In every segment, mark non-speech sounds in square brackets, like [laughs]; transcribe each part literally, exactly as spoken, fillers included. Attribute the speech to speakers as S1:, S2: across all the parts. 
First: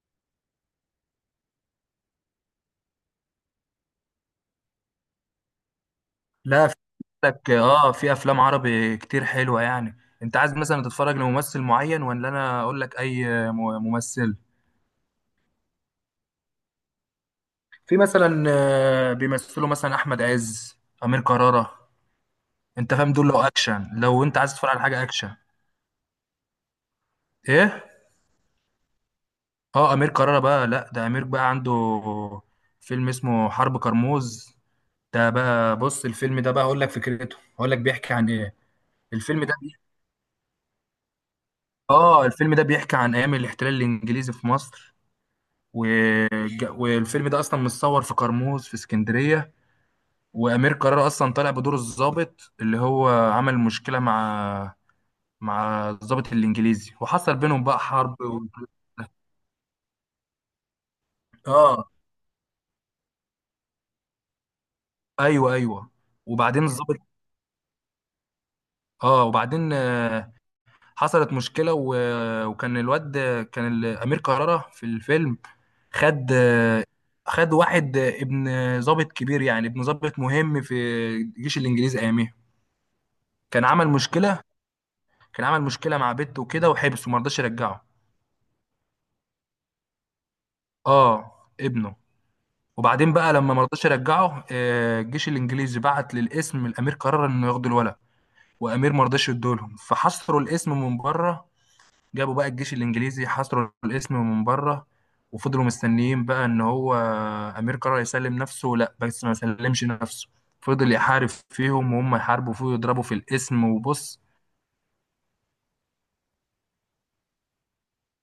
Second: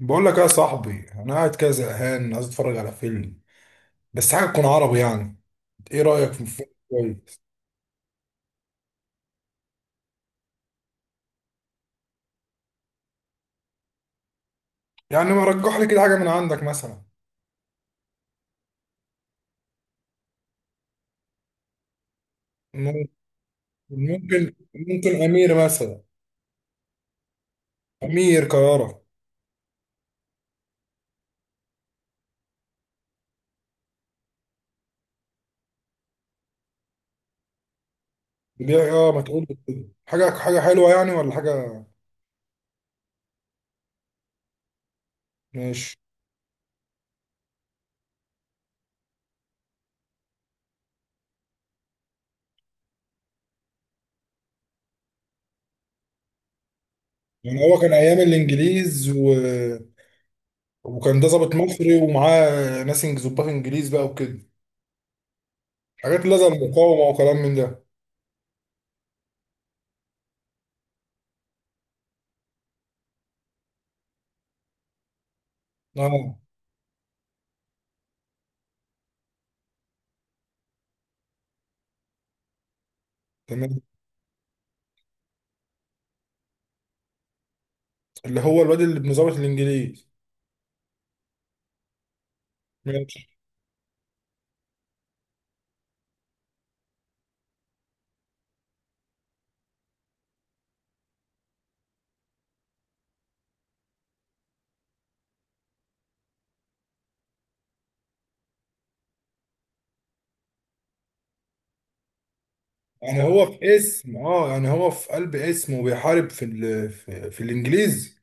S1: بقول لك ايه يا صاحبي؟ انا قاعد كده زهقان، عايز اتفرج على فيلم، بس حاجه تكون عربي يعني. ايه رايك في
S2: لا،
S1: فيلم
S2: في
S1: كويس؟
S2: لك، اه في افلام عربي كتير حلوه، يعني. انت عايز مثلا تتفرج لممثل معين، ولا انا اقول لك اي م- ممثل؟
S1: يعني ما رجح لي كده حاجه من عندك مثلا؟
S2: في مثلا، آه، بيمثلوا مثلا احمد عز، امير كرارة. انت
S1: ممكن
S2: فاهم دول؟ لو اكشن، لو انت عايز
S1: ممكن
S2: تتفرج على حاجه
S1: ممكن
S2: اكشن.
S1: امير مثلا.
S2: ايه.
S1: امير كرارة.
S2: اه، امير كرارة بقى، لا ده امير بقى عنده فيلم اسمه حرب كرموز. ده بقى، بص، الفيلم ده بقى اقول لك فكرته، اقول لك بيحكي عن ايه.
S1: بيع اه ما
S2: الفيلم
S1: تقول
S2: ده
S1: لي
S2: بي-
S1: كده. حاجه حاجه حلوه يعني ولا حاجه؟
S2: اه، الفيلم ده بيحكي عن ايام الاحتلال الانجليزي في مصر.
S1: ماشي.
S2: وج- والفيلم ده اصلا متصور في قرموز في اسكندريه. وامير قرار اصلا طالع بدور الضابط، اللي هو عمل مشكله مع مع الضابط الانجليزي، وحصل بينهم
S1: يعني هو
S2: بقى
S1: كان ايام
S2: حرب. و...
S1: الانجليز و... وكان ده ضابط
S2: اه.
S1: مصري، ومعاه ناس إنج- ظباط انجليز بقى وكده،
S2: ايوه، ايوه.
S1: حاجات اللي زي
S2: وبعدين
S1: المقاومه
S2: الضابط،
S1: وكلام من ده.
S2: اه وبعدين، آه، حصلت مشكله. و... وكان الواد، كان ال- امير كرارة في الفيلم، خد
S1: اه،
S2: خد واحد، ابن ضابط كبير، يعني ابن ضابط مهم في الجيش الانجليزي اياميها. كان
S1: تمام.
S2: عمل مشكله كان عمل مشكله مع بنته وكده، وحبسه، ما رضاش يرجعه.
S1: اللي هو الواد اللي ابن ظابط الانجليز.
S2: اه، ابنه. وبعدين
S1: ماشي.
S2: بقى، لما ما رضاش يرجعه، آه، الجيش الانجليزي بعت للاسم، الامير قرر انه ياخدوا الولد. وامير ما رضاش يدولهم، فحصروا الاسم من بره. جابوا بقى الجيش الانجليزي حصروا الاسم من بره، وفضلوا مستنيين بقى ان هو امير قرر يسلم نفسه، لا، بس ما سلمش نفسه. فضل يحارب فيهم، وهم يحاربوا فيه ويضربوا في
S1: يعني هو
S2: الاسم.
S1: في اسم،
S2: وبص.
S1: اه يعني هو في قلب اسم، وبيحارب في ال... في, في الانجليزي.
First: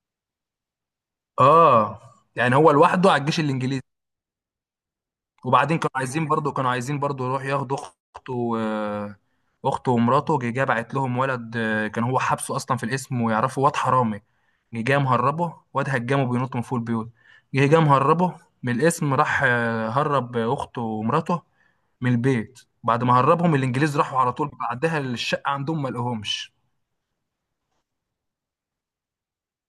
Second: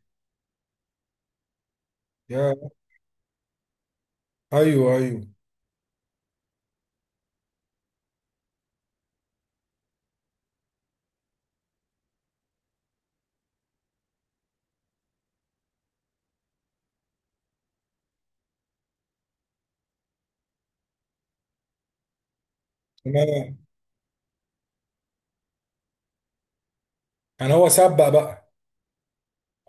S2: اه.
S1: يا
S2: يعني هو لوحده على الجيش الانجليزي.
S1: ايوه، ايوه.
S2: وبعدين كانوا عايزين برضو، كانوا عايزين برضو يروح ياخدوا اخته، آه، اخته ومراته. جه جه بعت لهم ولد، آه، كان هو حابسه اصلا في الاسم ويعرفه، واد حرامي. جه جه مهربه، واد هجمه بينط من فوق البيوت. جه جه مهربه من الاسم. راح آه، هرب اخته ومراته من البيت، بعد ما هربهم
S1: تمام.
S2: الانجليز. راحوا على طول بعدها للشقه عندهم، ما لقوهمش.
S1: يعني هو سبق بقى،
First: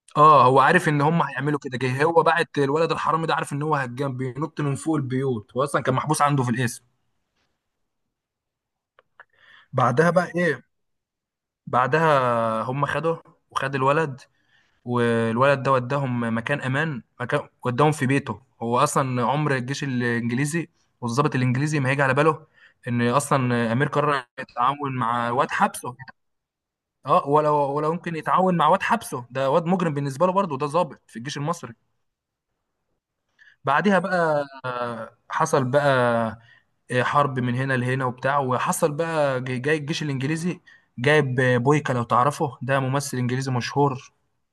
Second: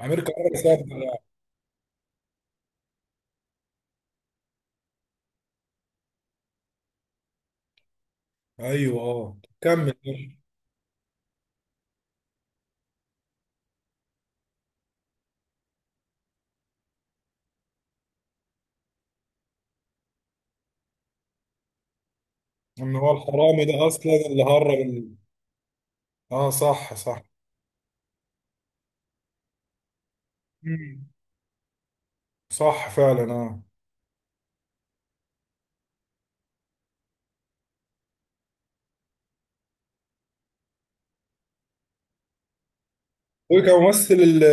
S1: امير
S2: اه،
S1: كرارة
S2: هو
S1: سبق
S2: عارف ان
S1: بقى.
S2: هم هيعملوا كده. جه هو بعت الولد الحرامي ده، عارف ان هو هجام بينط من فوق البيوت، هو اصلا كان محبوس عنده في الاسم.
S1: ايوه، اه، كمل.
S2: بعدها بقى ايه؟ بعدها هم خدوه، وخد الولد، والولد ده وداهم مكان امان، مكان وداهم في بيته هو اصلا. عمر الجيش الانجليزي والضابط الانجليزي ما هيجي على باله
S1: ان
S2: ان
S1: هو الحرامي
S2: اصلا
S1: ده
S2: امير
S1: اصلا
S2: قرر
S1: اللي هرب
S2: يتعاون
S1: ال...
S2: مع واد حبسه.
S1: اه، صح صح.
S2: اه. ولا ولا ممكن يتعاون مع واد حبسه، ده واد مجرم بالنسبه له، برضه ده ضابط
S1: مم.
S2: في الجيش المصري.
S1: صح فعلا، اه.
S2: بعديها بقى، آه، حصل بقى، آه، حرب من هنا لهنا وبتاع. وحصل بقى جاي جاي الجيش الانجليزي جايب بويكا، لو تعرفه، ده ممثل انجليزي
S1: هو كان
S2: مشهور.
S1: ممثل ال-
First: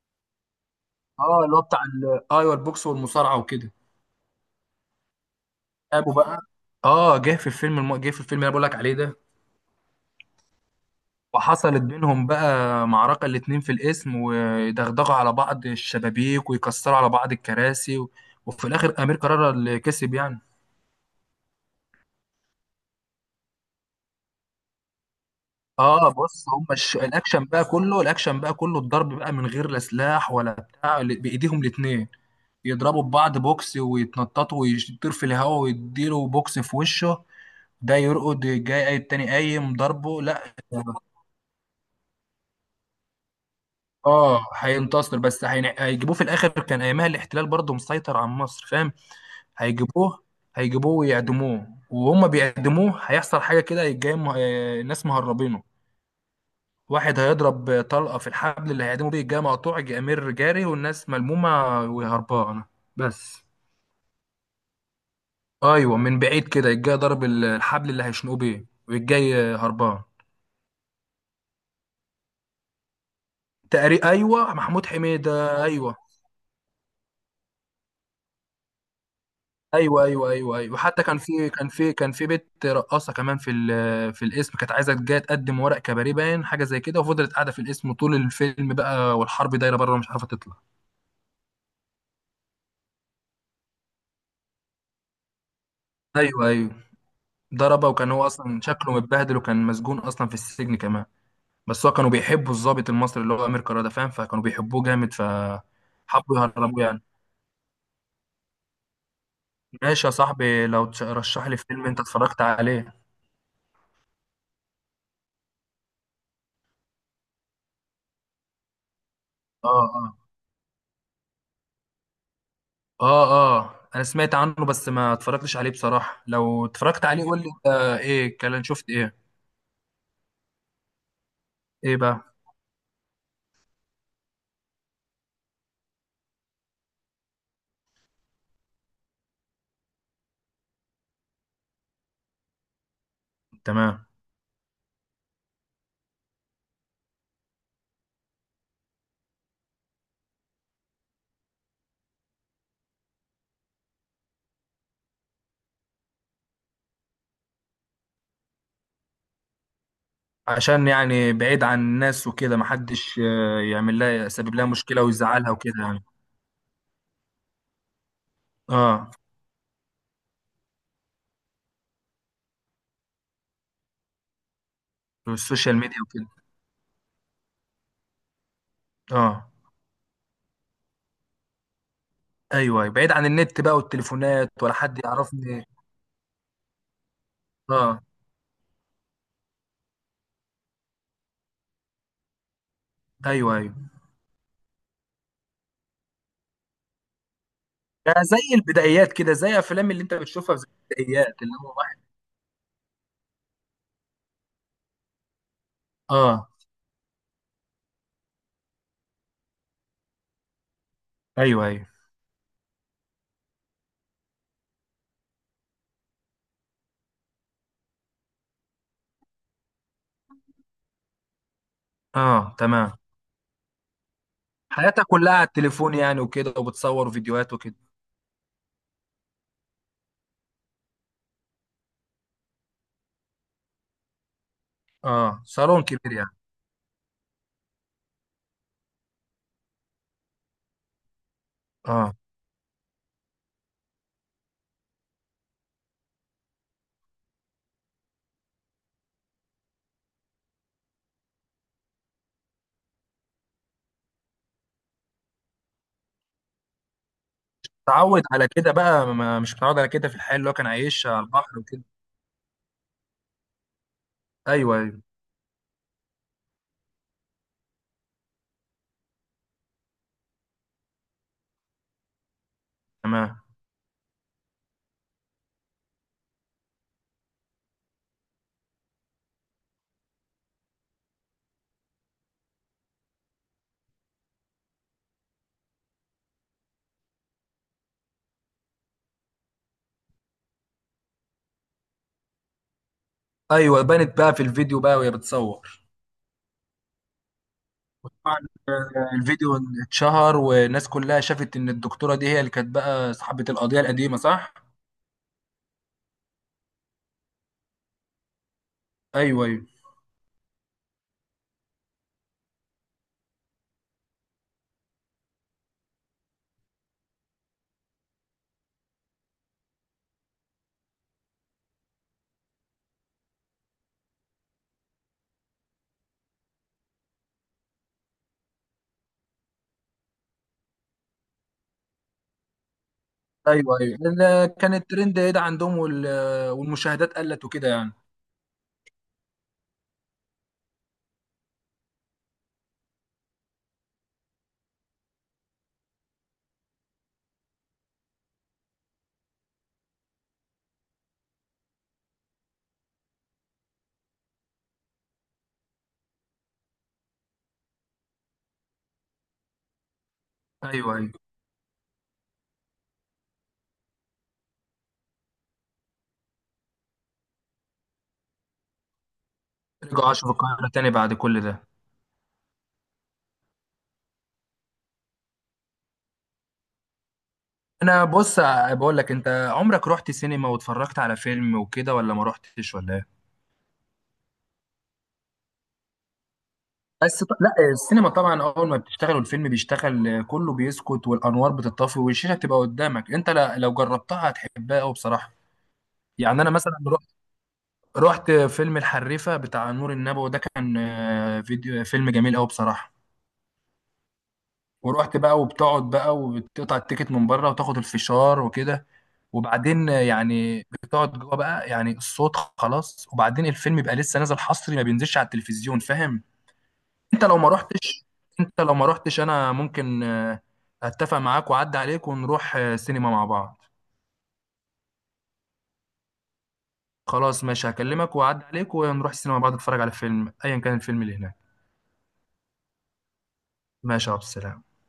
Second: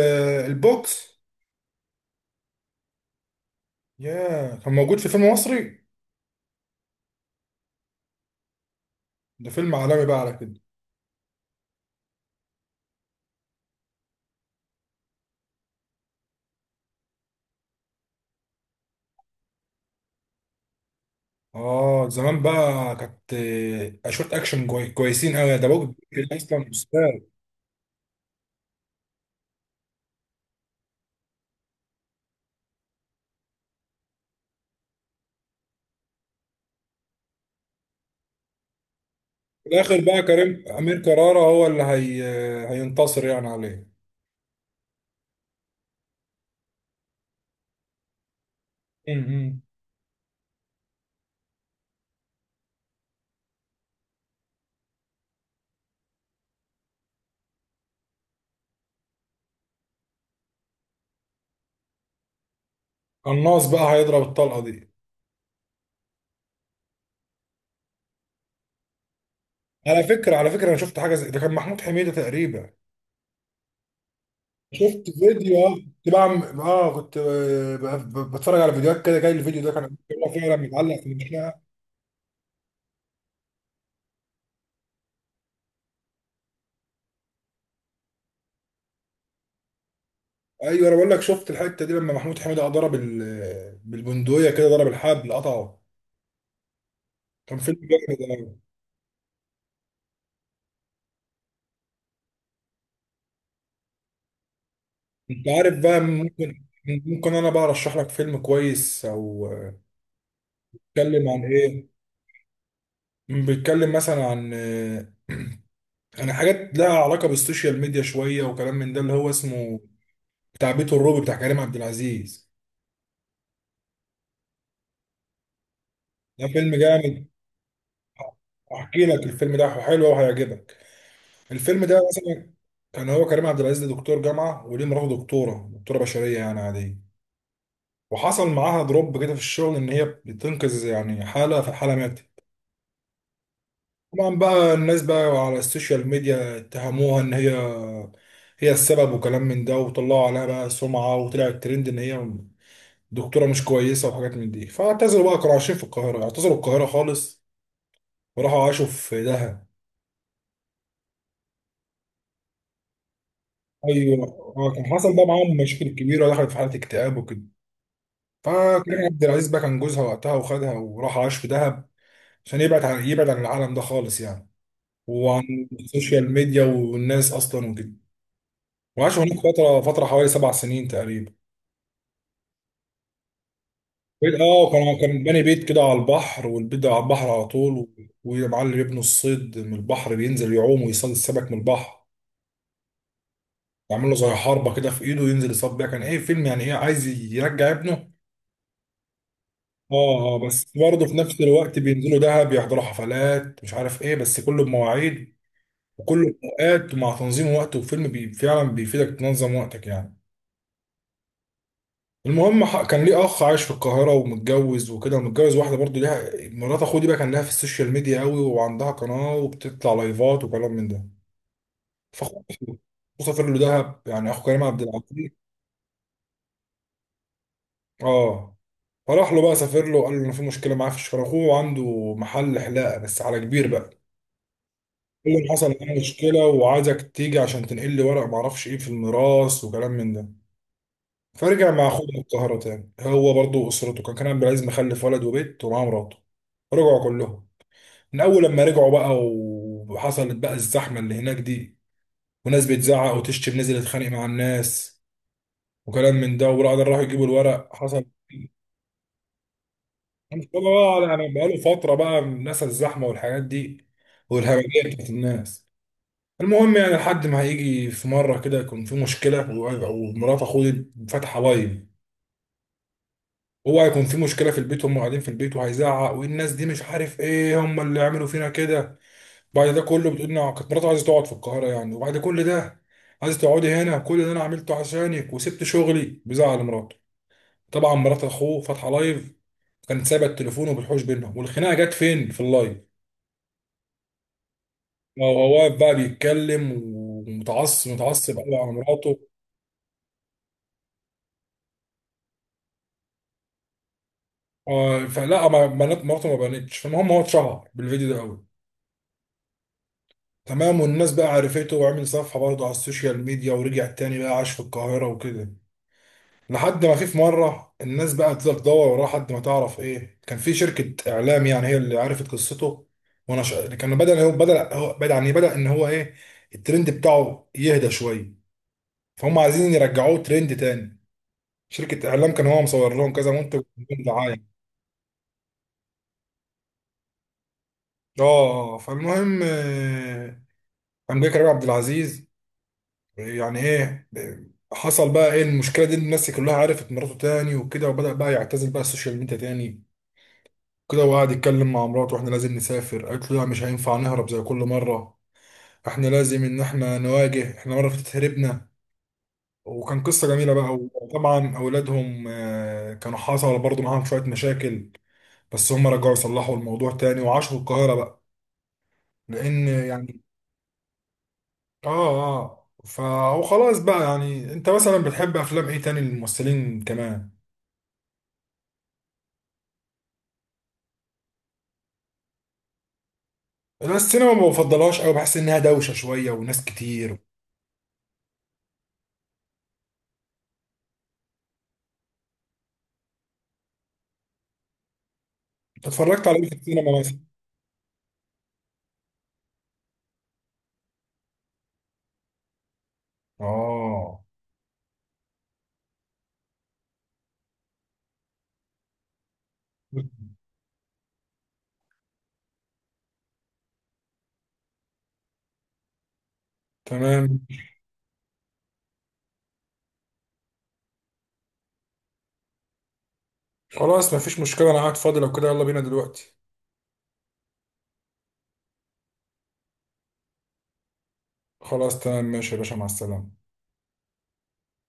S1: البوكس.
S2: اه، اللي هو بتاع ال- ايوه، البوكس والمصارعه وكده.
S1: يا، كان موجود في فيلم مصري؟
S2: ابو بقى، اه، جه في الفيلم الم... جه في الفيلم اللي انا بقول لك عليه ده.
S1: ده فيلم عالمي بقى على كده.
S2: وحصلت بينهم بقى معركه، الاتنين في الاسم، ويدغدغوا على بعض الشبابيك، ويكسروا على بعض الكراسي. و... وفي الاخر امير قرر اللي كسب، يعني.
S1: اه، زمان بقى كانت آه، اشوت اكشن كوي- كويسين قوي ده بوجد.
S2: اه، بص، هم
S1: اصلا
S2: الش...
S1: استاذ.
S2: الاكشن بقى كله الاكشن بقى كله الضرب بقى، من غير لا سلاح ولا بتاع، ال- بايديهم الاتنين. يضربوا ببعض بوكس ويتنططوا، ويطير في الهواء ويديله بوكس في وشه، ده يرقد، جاي قايم، التاني
S1: في
S2: قايم،
S1: الاخر
S2: ضربه،
S1: بقى
S2: لا.
S1: كريم امير كرارة هو اللي هي هينتصر يعني عليه؟
S2: اه، هينتصر، بس هين- هيجيبوه في الاخر، كان ايامها الاحتلال برضه مسيطر على مصر، فاهم.
S1: امم
S2: هيجيبوه هيجيبوه ويعدموه، وهم بيعدموه هيحصل حاجه كده، جاي م... آه، الناس مهربينه. واحد هيضرب طلقه في الحبل اللي هيعدموا بيه، جاي مقطوع، جاي امير جاري، والناس ملمومه وهربانه، بس.
S1: قناص بقى هيضرب الطلقه دي؟
S2: ايوه، من بعيد كده الجاي ضرب ال- الحبل اللي هيشنقوه بيه، والجاي
S1: على
S2: هربان.
S1: فكره، على فكره، انا شفت حاجه زي ده، كان محمود حميده تقريبا.
S2: تقريبا، ايوه، محمود
S1: شفت فيديو.
S2: حميده،
S1: اه.
S2: ايوه.
S1: كنت بعمل اه كنت آه، ب- ب- بتفرج على فيديوهات كده، جاي الفيديو ده كان.
S2: ايوه،
S1: هو
S2: ايوه،
S1: فعلا
S2: ايوه، ايوه.
S1: متعلق
S2: وحتى
S1: في
S2: كان في
S1: المشنقه.
S2: كان في كان في بنت رقاصه كمان في ال- في الاسم، كانت عايزه، جايه تقدم ورق كباريه، باين حاجه زي كده، وفضلت قاعده في الاسم طول الفيلم بقى، والحرب دايره بره، ومش عارفه تطلع.
S1: ايوه. انا بقول لك، شفت الحته دي لما محمود حميده ضرب ال- بالبندقيه كده، ضرب الحبل قطعه.
S2: ايوه، ايوه.
S1: كان فيلم
S2: ضربه. وكان هو
S1: جامد.
S2: اصلا شكله متبهدل، وكان مسجون اصلا في السجن كمان. بس هو كانوا بيحبوا الضابط المصري اللي هو امير كرارة ده، فاهم، فكانوا بيحبوه جامد،
S1: انت عارف بقى؟
S2: فحبوا
S1: ممكن
S2: يهربوه يعني.
S1: ممكن انا بقى ارشح لك فيلم كويس او...
S2: ماشي يا صاحبي، لو
S1: بيتكلم عن
S2: ترشح لي
S1: ايه؟
S2: فيلم انت اتفرجت عليه.
S1: بيتكلم مثلا عن عن حاجات لها علاقه بالسوشيال ميديا شويه وكلام من ده، اللي هو
S2: اه.
S1: اسمه
S2: اه.
S1: بتاع بيت الروبي بتاع كريم عبد العزيز.
S2: اه. اه، انا سمعت عنه، بس ما اتفرجتش عليه بصراحة.
S1: ده
S2: لو
S1: فيلم
S2: اتفرجت عليه
S1: جامد.
S2: قول لي انت، ايه كان، شفت
S1: احكي
S2: ايه؟
S1: لك، الفيلم ده حلو وهيعجبك. الفيلم
S2: ايه
S1: ده
S2: بقى؟
S1: مثلا كان هو كريم عبد العزيز ده دكتور جامعه، وليه مراته دكتوره دكتوره بشريه يعني عاديه. وحصل معاها دروب كده في الشغل، ان هي بتنقذ يعني حاله، فالحاله ماتت.
S2: تمام.
S1: طبعا بقى الناس بقى على السوشيال ميديا اتهموها ان هي هي السبب وكلام من ده، وطلعوا عليها بقى سمعة، وطلع الترند ان هي دكتورة مش كويسة وحاجات من دي. فاعتزلوا بقى، كانوا عايشين في القاهرة، اعتزلوا القاهرة خالص وراحوا عاشوا في دهب.
S2: عشان يعني بعيد عن الناس وكده، محدش آه، يعمل لها
S1: ايوه.
S2: يسبب لها
S1: آه، كان
S2: مشكلة
S1: حصل بقى
S2: ويزعلها
S1: معاهم
S2: وكده،
S1: مشاكل
S2: يعني.
S1: كبيرة، دخلت في حالة اكتئاب وكده، فكريم
S2: اه،
S1: عبد العزيز بقى كان جوزها وقتها، وخدها وراح عاش في دهب عشان يبعد عن يبعد عن العالم ده خالص يعني،
S2: في
S1: وعن
S2: السوشيال ميديا وكده.
S1: السوشيال ميديا والناس اصلا وكده. وعاشوا هناك
S2: اه،
S1: فترة، فترة حوالي سبع سنين تقريبا.
S2: ايوه، أيوة. بعيد عن النت بقى،
S1: بيت
S2: والتليفونات،
S1: اه
S2: ولا
S1: كان
S2: حد
S1: كان باني
S2: يعرفني.
S1: بيت كده على البحر، والبيت ده على البحر على طول و-
S2: اه.
S1: ويا معلم يبنوا الصيد من البحر، بينزل يعوم ويصيد السمك من البحر،
S2: ايوه، ايوه.
S1: يعمل له زي حربه كده في ايده، ينزل يصطاد بيها. كان ايه فيلم يعني، ايه عايز يرجع ابنه.
S2: يعني زي البدايات كده، زي افلام اللي انت
S1: اه، اه،
S2: بتشوفها في،
S1: بس
S2: زي
S1: برضه في نفس
S2: البدايات، اللي هو
S1: الوقت
S2: واحد.
S1: بينزلوا دهب يحضروا حفلات مش عارف ايه، بس كله بمواعيد وكله
S2: اه.
S1: بأوقات ومع تنظيم وقت، وفيلم بي فعلا بيفيدك تنظم وقتك يعني.
S2: ايوه، ايوه.
S1: المهم ح- كان ليه اخ عايش في القاهره ومتجوز وكده، ومتجوز واحده برضو، ليها مرات اخوه دي بقى، كان لها في السوشيال ميديا قوي وعندها قناه وبتطلع لايفات وكلام من ده. فاخوه
S2: اه، تمام.
S1: سافر له دهب يعني، اخو كريم عبد
S2: حياتها
S1: العزيز.
S2: كلها على التليفون يعني، وكده، وبتصور فيديوهات وكده.
S1: اه. فراح له بقى سافر له وقال له ان في مشكله معاه في الشغل، اخوه عنده محل حلاقه بس على كبير بقى. قال له
S2: اه،
S1: إن حصل
S2: صالون
S1: معايا
S2: كبير يعني.
S1: مشكله وعايزك تيجي عشان تنقل لي ورق معرفش ايه في الميراث وكلام من ده. فرجع مع اخوه
S2: اه.
S1: القاهره تاني، هو برضو اسرته، كان كريم عبد العزيز مخلف ولد وبيت ومعاه مراته، رجعوا كلهم. من اول لما رجعوا بقى و- وحصلت بقى الزحمه اللي هناك دي، وناس بتزعق وتشتم، نزل يتخانق مع الناس وكلام من ده. وبعد راحوا يجيبوا الورق حصل
S2: تعود
S1: [laughs]
S2: على كده بقى، ما مش متعود على كده، في الحياة
S1: انا مش
S2: اللي هو
S1: فاهم
S2: كان
S1: بقى
S2: عايشها على
S1: يعني بقاله
S2: البحر وكده.
S1: فتره بقى الناس الزحمه والحاجات دي
S2: ايوه،
S1: والهمجيه
S2: ايوه.
S1: بتاعت الناس. المهم يعني لحد ما هيجي في مره كده يكون في مشكله و- ومرات اخوه فاتحه لايف.
S2: تمام.
S1: هو هيكون في مشكله في البيت، هم قاعدين في البيت وهيزعق، والناس دي مش عارف ايه هم اللي عملوا فينا كده. بعد ده كله بتقول إن كانت مراته عايزة تقعد في القاهرة يعني، وبعد كل ده عايزة تقعدي هنا، كل ده أنا عملته عشانك وسبت شغلي. بزعل مراته. طبعا مرات أخوه فاتحة لايف، كانت سايبة التليفون وبتحوش بينهم، والخناقة جت فين؟ في اللايف.
S2: ايوه، بانت بقى في الفيديو بقى وهي
S1: هو واقف
S2: بتصور.
S1: بقى بيتكلم ومتعصب، متعصب
S2: طبعاً.
S1: قوي على مراته.
S2: الفيديو اتشهر، والناس كلها شافت ان الدكتورة دي هي اللي كانت بقى صاحبة القضية القديمة، صح؟
S1: آه، فلا ما بنات مراته ما بانتش، فالمهم هو اتشهر بالفيديو ده قوي.
S2: ايوه، ايوه.
S1: تمام. والناس بقى عرفته، وعمل صفحة برضه على السوشيال ميديا ورجع تاني بقى عاش في القاهرة وكده. لحد ما في في مره الناس بقى تفضل تدور وراه لحد ما تعرف ايه، كان في شركه اعلام يعني هي اللي عرفت قصته. وانا ش... كان بدا هو بدا هو بدا يعني بدا ان هو ايه، الترند بتاعه يهدى شويه، فهم عايزين يرجعوه ترند تاني. شركه اعلام كان هو مصور لهم كذا منتج
S2: ايوه، ايوه،
S1: وعاملين
S2: ال-
S1: دعايه.
S2: كان الترند ده عندهم، وال- والمشاهدات قلت وكده، يعني.
S1: اه آه، فالمهم آه، قام جاي كريم عبد العزيز يعني ايه، حصل بقى ايه المشكله دي؟ الناس كلها عرفت مراته تاني وكده، وبدا بقى يعتزل بقى السوشيال ميديا تاني كده، وقعد يتكلم مع مراته، واحنا لازم نسافر. قالت له لا، مش هينفع نهرب زي كل مرة، احنا لازم ان احنا نواجه، احنا مرة فاتت هربنا. وكان قصة جميلة بقى.
S2: ايوه، ايوه.
S1: وطبعا اولادهم آه، كانوا حصل برضه معاهم شوية مشاكل، بس هم رجعوا يصلحوا الموضوع تاني وعاشوا في القاهرة بقى، لان
S2: رجعوا
S1: يعني...
S2: عاشوا في القاهرة تاني بعد كل ده.
S1: اه اه. فهو خلاص بقى يعني، انت مثلا بتحب افلام ايه تاني للممثلين كمان؟
S2: انا بص، بقول لك، انت عمرك رحت سينما واتفرجت على فيلم وكده، ولا ما رحتش، ولا ايه؟
S1: انا السينما ما بفضلهاش قوي، بحس انها دوشة شوية وناس كتير.
S2: بس ط... لا، السينما طبعا اول ما بتشتغل، والفيلم بيشتغل، آه، كله بيسكت، والانوار بتطفي، والشاشه بتبقى قدامك انت. لا... لو جربتها هتحبها قوي، بصراحه.
S1: انت اتفرجت على
S2: يعني
S1: ايه
S2: انا
S1: في
S2: مثلا
S1: السينما
S2: رحت،
S1: مثلا؟
S2: رحت فيلم الحريفه بتاع نور النبوي ده، كان آه، فيديو، فيلم جميل قوي بصراحه.
S1: اه،
S2: ورحت بقى، وبتقعد بقى، وبتقطع التيكت من بره، وتاخد الفشار وكده. وبعدين يعني بتقعد جوه بقى، يعني الصوت خلاص، وبعدين الفيلم يبقى لسه نازل حصري، ما بينزلش على التلفزيون، فاهم. انت لو
S1: تمام.
S2: ما رحتش، انت لو ما رحتش انا ممكن آه، اتفق معاك واعدي عليك ونروح، آه، سينما مع بعض.
S1: خلاص، مفيش مشكلة، أنا قاعد فاضي، لو كده يلا بينا دلوقتي.
S2: خلاص ماشي، هكلمك واعدي عليك ونروح السينما مع بعض، نتفرج على فيلم، ايا كان الفيلم اللي هناك.
S1: خلاص تمام، ماشي يا باشا، مع السلامة.
S2: ماشي يا عبد السلام.